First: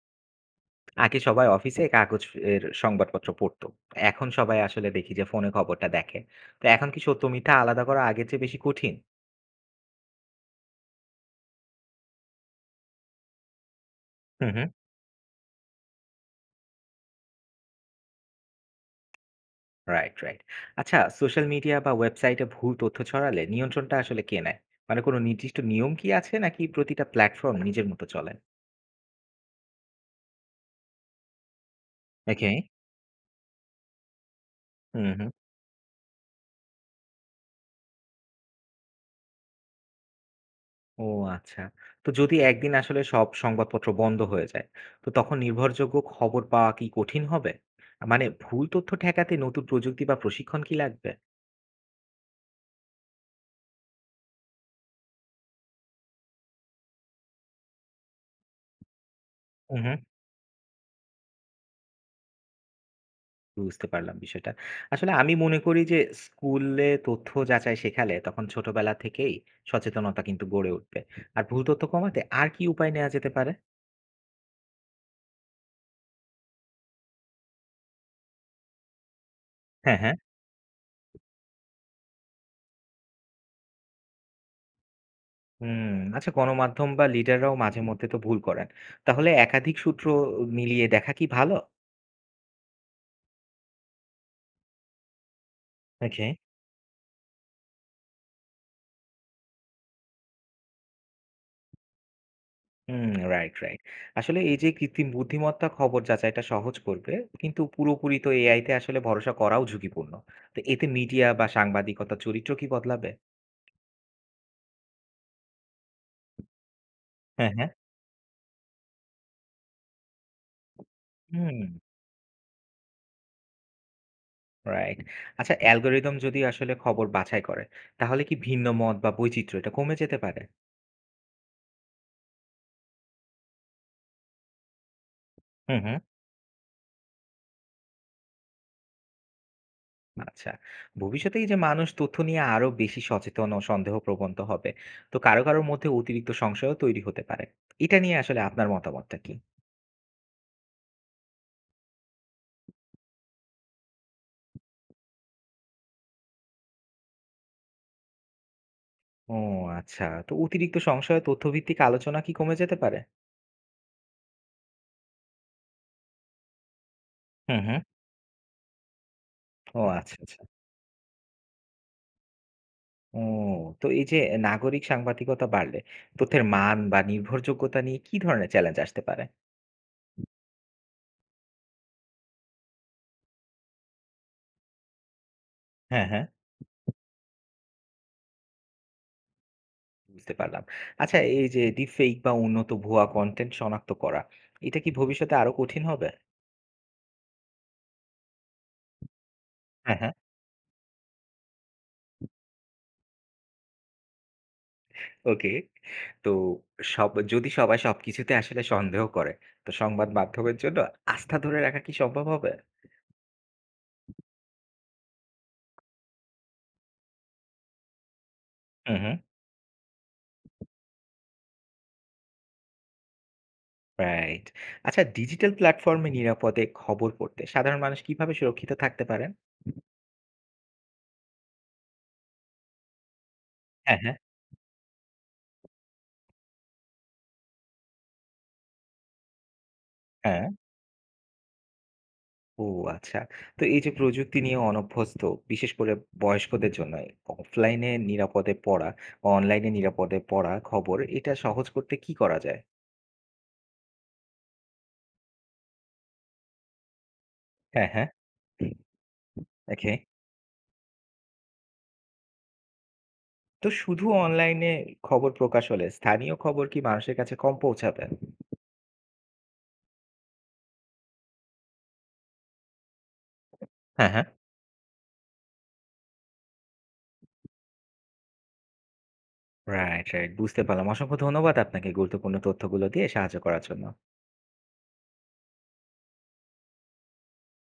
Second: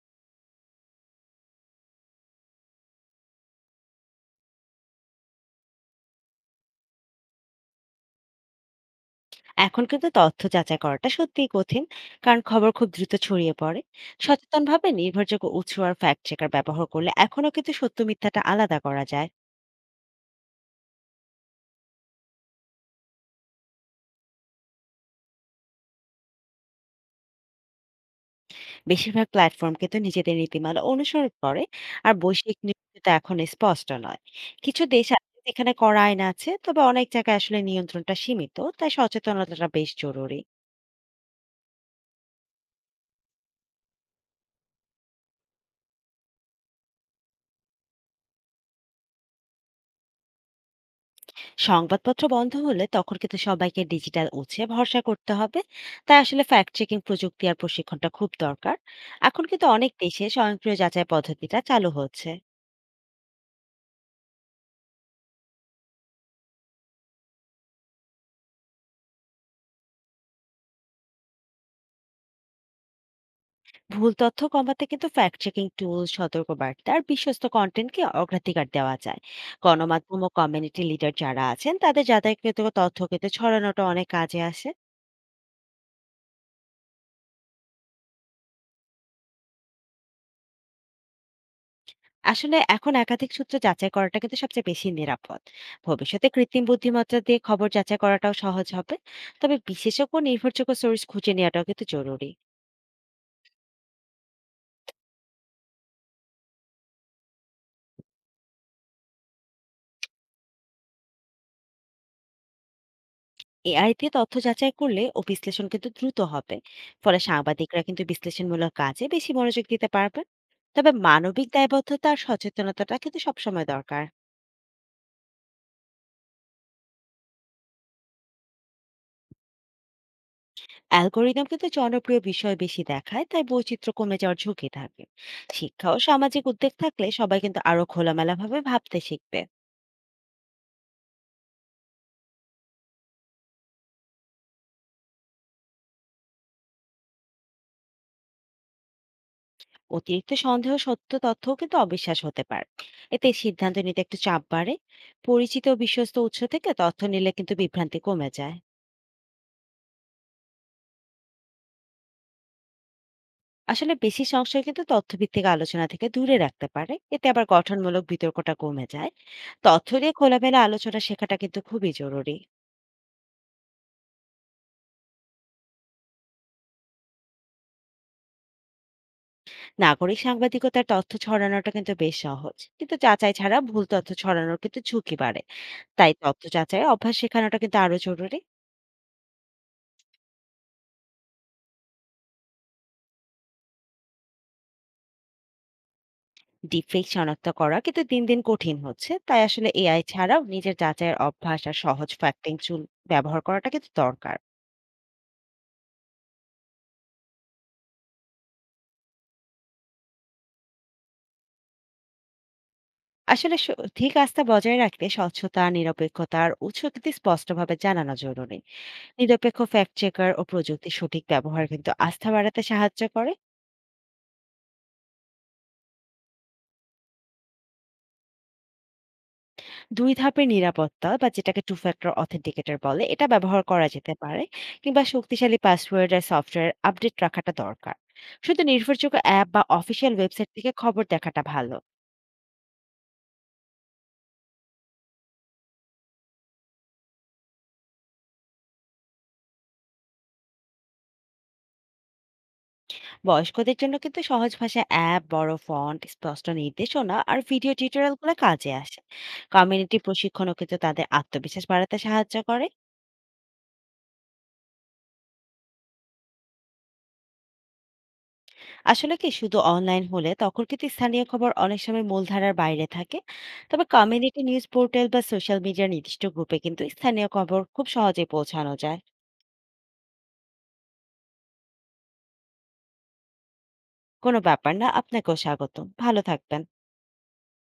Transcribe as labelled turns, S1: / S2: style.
S1: আগে সবাই অফিসে কাগজ এর সংবাদপত্র পড়তো। এখন সবাই আসলে দেখি যে ফোনে খবরটা দেখে। তো এখন কি সত্য মিথ্যা আলাদা করা আগের চেয়ে বেশি কঠিন?
S2: এখন কিন্তু তথ্য যাচাই করাটা সত্যিই কঠিন, কারণ খবর খুব দ্রুত ছড়িয়ে পড়ে।
S1: হুম হুম
S2: সচেতনভাবে নির্ভরযোগ্য উৎস আর ফ্যাক্ট চেকার ব্যবহার করলে এখনো কিন্তু সত্য মিথ্যাটা আলাদা করা যায়।
S1: Right, right. আচ্ছা সোশ্যাল মিডিয়া বা ওয়েবসাইটে ভুল তথ্য ছড়ালে নিয়ন্ত্রণটা আসলে কে নেয়? মানে কোনো নির্দিষ্ট নিয়ম কি আছে নাকি প্রতিটা প্ল্যাটফর্ম নিজের মতো চলে?
S2: বেশিরভাগ প্ল্যাটফর্ম কিন্তু নিজেদের নীতিমালা অনুসরণ করে, আর
S1: ওকে
S2: বৈশ্বিক নিয়ন্ত্রণটা এখন স্পষ্ট নয়। কিছু
S1: হুম
S2: দেশ
S1: হুম
S2: আছে যেখানে করা আইন আছে, তবে অনেক জায়গায় আসলে নিয়ন্ত্রণটা সীমিত, তাই সচেতনতাটা বেশ জরুরি।
S1: ও আচ্ছা। তো যদি একদিন আসলে সব সংবাদপত্র বন্ধ হয়ে যায়, তো তখন নির্ভরযোগ্য খবর পাওয়া কি কঠিন হবে? মানে ভুল তথ্য ঠেকাতে নতুন প্রযুক্তি বা প্রশিক্ষণ কি লাগবে?
S2: সংবাদপত্র বন্ধ হলে তখন কিন্তু সবাইকে ডিজিটাল উৎসে ভরসা করতে হবে, তাই আসলে ফ্যাক্ট চেকিং প্রযুক্তি আর প্রশিক্ষণটা খুব দরকার। এখন কিন্তু অনেক দেশে স্বয়ংক্রিয় যাচাই পদ্ধতিটা চালু হচ্ছে।
S1: বুঝতে পারলাম বিষয়টা। আসলে আমি মনে করি যে স্কুলে তথ্য যাচাই শেখালে তখন ছোটবেলা থেকেই সচেতনতা কিন্তু গড়ে উঠবে। আর ভুল তথ্য কমাতে আর কি উপায় নেওয়া যেতে পারে?
S2: ভুল তথ্য কমাতে কিন্তু ফ্যাক্ট চেকিং টুল, সতর্কবার্তা আর বিশ্বস্ত কন্টেন্টকে অগ্রাধিকার দেওয়া যায়।
S1: হ্যাঁ, হ্যাঁ।
S2: গণমাধ্যম ও কমিউনিটি লিডার যারা আছেন, তাদের যাতায়াতগত তথ্য কিন্তু ছড়ানোটা অনেক কাজে আসে।
S1: হুম, আচ্ছা গণমাধ্যম বা লিডাররাও মাঝে মধ্যে তো ভুল করেন। তাহলে একাধিক সূত্র মিলিয়ে দেখা কি ভালো?
S2: আসলে এখন একাধিক সূত্র যাচাই করাটা কিন্তু সবচেয়ে বেশি নিরাপদ।
S1: ওকে।
S2: ভবিষ্যতে কৃত্রিম বুদ্ধিমত্তা দিয়ে খবর যাচাই করাটাও সহজ হবে, তবে বিশেষজ্ঞ ও নির্ভরযোগ্য সোর্স খুঁজে নেওয়াটাও কিন্তু জরুরি।
S1: হুম, রাইট, রাইট। আসলে এই যে কৃত্রিম বুদ্ধিমত্তা খবর যাচাইটা সহজ করবে, কিন্তু পুরোপুরি তো এআই তে আসলে ভরসা করাও ঝুঁকিপূর্ণ। তো এতে মিডিয়া বা সাংবাদিকতার চরিত্র কি বদলাবে?
S2: এআই দিয়ে তথ্য যাচাই করলে ও বিশ্লেষণ কিন্তু দ্রুত হবে, ফলে
S1: হ্যাঁ, হ্যাঁ।
S2: সাংবাদিকরা কিন্তু বিশ্লেষণমূলক কাজে বেশি মনোযোগ দিতে পারবেন। তবে মানবিক
S1: হুম।
S2: দায়বদ্ধতা আর সচেতনতাটা কিন্তু সবসময় দরকার।
S1: রাইট। আচ্ছা অ্যালগরিদম যদি আসলে খবর বাছাই করে, তাহলে কি ভিন্ন মত বা বৈচিত্র্য এটা কমে যেতে পারে?
S2: অ্যালগোরিদম কিন্তু জনপ্রিয় বিষয় বেশি দেখায়, তাই বৈচিত্র্য কমে যাওয়ার ঝুঁকি থাকে।
S1: হুম,
S2: শিক্ষা
S1: হুম।
S2: ও সামাজিক উদ্যোগ থাকলে সবাই কিন্তু আরো খোলামেলাভাবে ভাবতে শিখবে।
S1: আচ্ছা। ভবিষ্যতে এই যে মানুষ তথ্য নিয়ে আরো বেশি সচেতন ও সন্দেহপ্রবণ তো হবে। তো কারো মধ্যে অতিরিক্ত সংশয়ও তৈরি হতে পারে। এটা নিয়ে আসলে আপনার মতামতটা কি?
S2: অতিরিক্ত সন্দেহ সত্য তথ্যও কিন্তু অবিশ্বাস হতে পারে, এতে সিদ্ধান্ত নিতে একটু চাপ বাড়ে। পরিচিত ও বিশ্বস্ত উৎস থেকে তথ্য নিলে কিন্তু বিভ্রান্তি কমে যায়।
S1: ও আচ্ছা। তো অতিরিক্ত সংশয় তথ্যভিত্তিক আলোচনা কি কমে যেতে পারে?
S2: আসলে বেশি সংশয় কিন্তু তথ্যভিত্তিক আলোচনা থেকে দূরে রাখতে পারে, এতে আবার
S1: হুম, হুম।
S2: গঠনমূলক বিতর্কটা কমে যায়।
S1: ও
S2: তথ্য দিয়ে
S1: আচ্ছা, আচ্ছা।
S2: খোলামেলা আলোচনা শেখাটা কিন্তু খুবই জরুরি।
S1: ও তো এই যে নাগরিক সাংবাদিকতা বাড়লে তথ্যের মান বা নির্ভরযোগ্যতা নিয়ে কি ধরনের চ্যালেঞ্জ আসতে পারে?
S2: নাগরিক সাংবাদিকতার তথ্য ছড়ানোটা কিন্তু বেশ সহজ, কিন্তু যাচাই ছাড়া ভুল তথ্য ছড়ানোর কিন্তু ঝুঁকি বাড়ে।
S1: হ্যাঁ,
S2: তাই
S1: হ্যাঁ।
S2: তথ্য যাচাই অভ্যাস শেখানোটা কিন্তু আরো জরুরি।
S1: বুঝতে পারলাম। আচ্ছা এই যে ডিপ ফেক বা উন্নত ভুয়া কনটেন্ট শনাক্ত করা, এটা কি ভবিষ্যতে আরো কঠিন হবে?
S2: ডিফেক্ট শনাক্ত করা কিন্তু দিন দিন কঠিন হচ্ছে, তাই আসলে
S1: হ্যাঁ,
S2: এআই
S1: হ্যাঁ।
S2: ছাড়াও নিজের যাচাইয়ের অভ্যাস আর সহজ ফ্যাক্টিং চুল ব্যবহার করাটা কিন্তু দরকার।
S1: ওকে। তো সব যদি সবাই সবকিছুতে আসলে সন্দেহ করে, তো সংবাদ মাধ্যমের জন্য আস্থা ধরে রাখা কি সম্ভব হবে?
S2: আসলে ঠিক আস্থা বজায় রাখতে স্বচ্ছতা, নিরপেক্ষতা আর উৎস কিন্তু স্পষ্টভাবে জানানো জরুরি।
S1: হুম, হুম।
S2: নিরপেক্ষ ফ্যাক্ট চেকার ও প্রযুক্তির সঠিক ব্যবহার কিন্তু আস্থা বাড়াতে সাহায্য করে।
S1: রাইট। আচ্ছা ডিজিটাল প্ল্যাটফর্মে নিরাপদে খবর পড়তে সাধারণ মানুষ কিভাবে সুরক্ষিত থাকতে পারেন?
S2: ২ ধাপের নিরাপত্তা, বা যেটাকে টু ফ্যাক্টর অথেন্টিকেটর বলে, এটা ব্যবহার করা
S1: হ্যাঁ,
S2: যেতে
S1: হ্যাঁ,
S2: পারে। কিংবা শক্তিশালী পাসওয়ার্ড আর সফটওয়্যার আপডেট রাখাটা দরকার। শুধু নির্ভরযোগ্য অ্যাপ বা অফিসিয়াল
S1: হ্যাঁ।
S2: ওয়েবসাইট থেকে খবর দেখাটা ভালো।
S1: ও আচ্ছা। তো এই যে প্রযুক্তি নিয়ে অনভ্যস্ত, বিশেষ করে বয়স্কদের জন্য অফলাইনে নিরাপদে পড়া, বা অনলাইনে নিরাপদে পড়া খবর এটা সহজ করতে কি করা যায়?
S2: বয়স্কদের জন্য কিন্তু সহজ ভাষায় অ্যাপ, বড় ফন্ট, স্পষ্ট নির্দেশনা আর ভিডিও
S1: হ্যাঁ, হ্যাঁ।
S2: টিউটোরিয়ালগুলো কাজে আসে।
S1: ওকে।
S2: কমিউনিটি প্রশিক্ষণও কিন্তু তাদের আত্মবিশ্বাস বাড়াতে সাহায্য করে।
S1: তো শুধু অনলাইনে খবর প্রকাশ হলে স্থানীয় খবর কি মানুষের কাছে কম পৌঁছাবে?
S2: আসলে কি শুধু অনলাইন হলে তখন কিন্তু স্থানীয় খবর অনেক সময় মূলধারার বাইরে থাকে। তবে
S1: হ্যাঁ, হ্যাঁ।
S2: কমিউনিটি নিউজ পোর্টাল বা সোশ্যাল মিডিয়ার নির্দিষ্ট গ্রুপে কিন্তু স্থানীয় খবর খুব সহজে পৌঁছানো যায়।
S1: Right, right. বুঝতে পারলাম। অসংখ্য ধন্যবাদ আপনাকে গুরুত্বপূর্ণ তথ্যগুলো দিয়ে সাহায্য করার জন্য।
S2: কোনো ব্যাপার না, আপনাকেও স্বাগতম, ভালো থাকবেন।